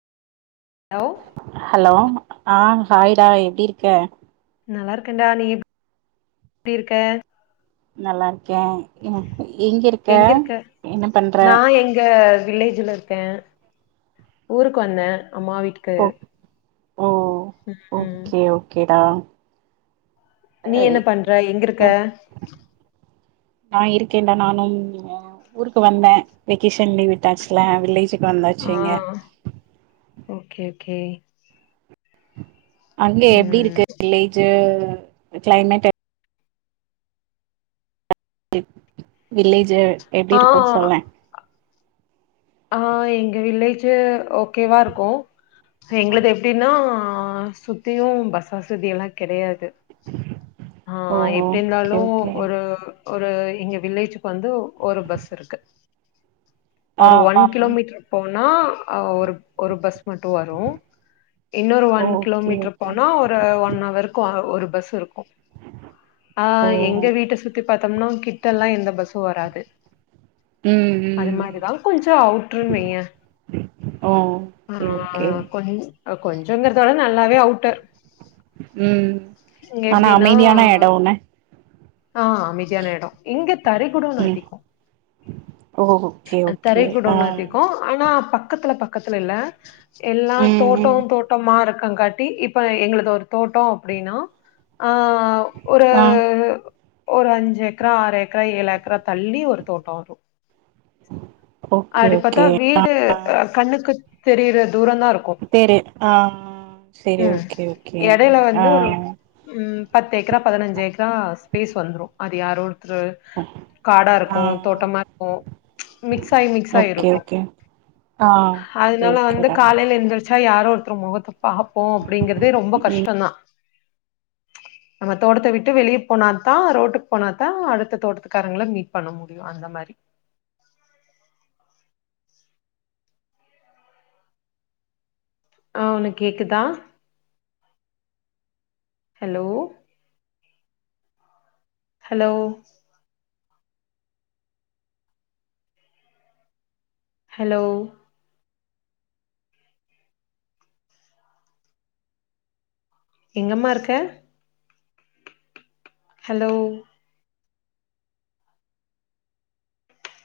அவ் ஹலோ ஆ காய்டா எப்டி இருக்க நல்லா இருக்கன்டா நீ [unintelligible] எப்டி இருக்க நல்லா இருக்கியா எங்க இருக் எங்க இருக்க நா எங்க வில்லேஜ்ல இருக் கே ஊருக்கு வந்தே அம்மா வீட் ஓக் ஓ ம் ஓகே ஓகேடா இப்ப நீ என்ன பண்ற எங்க இருக்க நா இருக்கேன்டா நானும் ஊருக்கு வந்தே வெகேஷன் லீவ் விட்டாச்சுல வில்லேஜுக் வந்தாச்சு ஆ இங்க ஓகே ஓகே அங்க எப்டி ம் இருக்கு வில்லேஜு கிளைமேட் வில்லேஜ்ஜு எப்டி ஆ இருக்கு சொல்லே ஆ எங்க வில்லேஜு ஓகேவார்க்கு எங்கள்து எப்டின்னா சுத்தியு பஸ் வசதி எல்லா கெடையாது ஆ ஓ ஓகே எப்டிர்ந்தாலு ஓகே ஒரு ஒரு இங்க வில்லேஜுக்கு வந்து ஒரு பஸ் இருக்கு ஆ ஒரு ஒன் ஆ கிலோமீட்டர் போனா ஒரு ஒரு பஸ் மட்டு வரூ இன்னொரு ஒன் ஓகே கிலோமீட்டர் ஓகே போனா ஒரு ஒன் அவருக்கு ஒரு பஸ் இருக் ஆ ஓ எங்க வீட்ட சுத்தி பாத்தம்னா கிட்ட எல்லா எந்த பஸ்ஸு வராது ம் ம் அது ம் மாரிதா கொஞ்சோ அவுட்டிர்ன் வையே ஓ ஆ ஓகே கொஞ் கொஞ்சங்கறதோட நல்லாவே அவுட்டர் ம் இங்க ஆனா எப்டின்னா அமைதியான இடோன்னே ஆ அமைதியான எடோ இங்க தறி குடோன்னு ம் அதிகொ ஓ ஓகே தறி ஓகே ஆ குடோன் அதிகோ ஆனா பக்கத்துல பக்கத்துல இல்ல எல்லா ம் தோட்டோ ம் தோட்டோமா இருக்கங் கா ட்டி இப்ப எங்களது ஒரு தோட்டோ அப்டின்னா ஆ ஒரு ஆ ஒரு அஞ்சு ஏக்ரா ஆறு ஏக்ரா ஏழு ஏக்ரா தள்ளி ஒரு தோட்ட வரு ஓகே அப்டி பாத்தா ஓகே வீடு கண்ணுக்கு தெரியிற தூரந் தாருக் தேரி ஆ சரி ம் ஓகே ஓகே ஆ உம் பத்தேக்ரா பதினஞ்சு ஏக்ரா ஸ்பேஸ் வந்துரு அது யாரோ ஒருத்தரு காடா ஆ ர்க்கு தோட்டமா ர்க்கு மிக்ஸ் மிக்ஸாயி மிக்ஸாயி ஓகே இருக்கு ஓகே ஆ ஓகே அதனால வந்து ஓகேடா காலையில எந்திரிச் ச்சா யாரோ ஒருத்தர் முகத்த பாப்போ அப்டிங்கிறதே ரொம்ப ம் கஷ்டந்தா நம்ம தோட்டத்த விட்டு வெளியே போனாதா ரோட்டுக்கு போனா தா அடுத்த தோட்டத்துக்காரங்கள மீட் பண்ண மு அந்த மாரி ஆ ஒனக் கேக்குதா ஹலோ ஹலோ ஹலோ எங்கம்மா ருக்க ஹலோ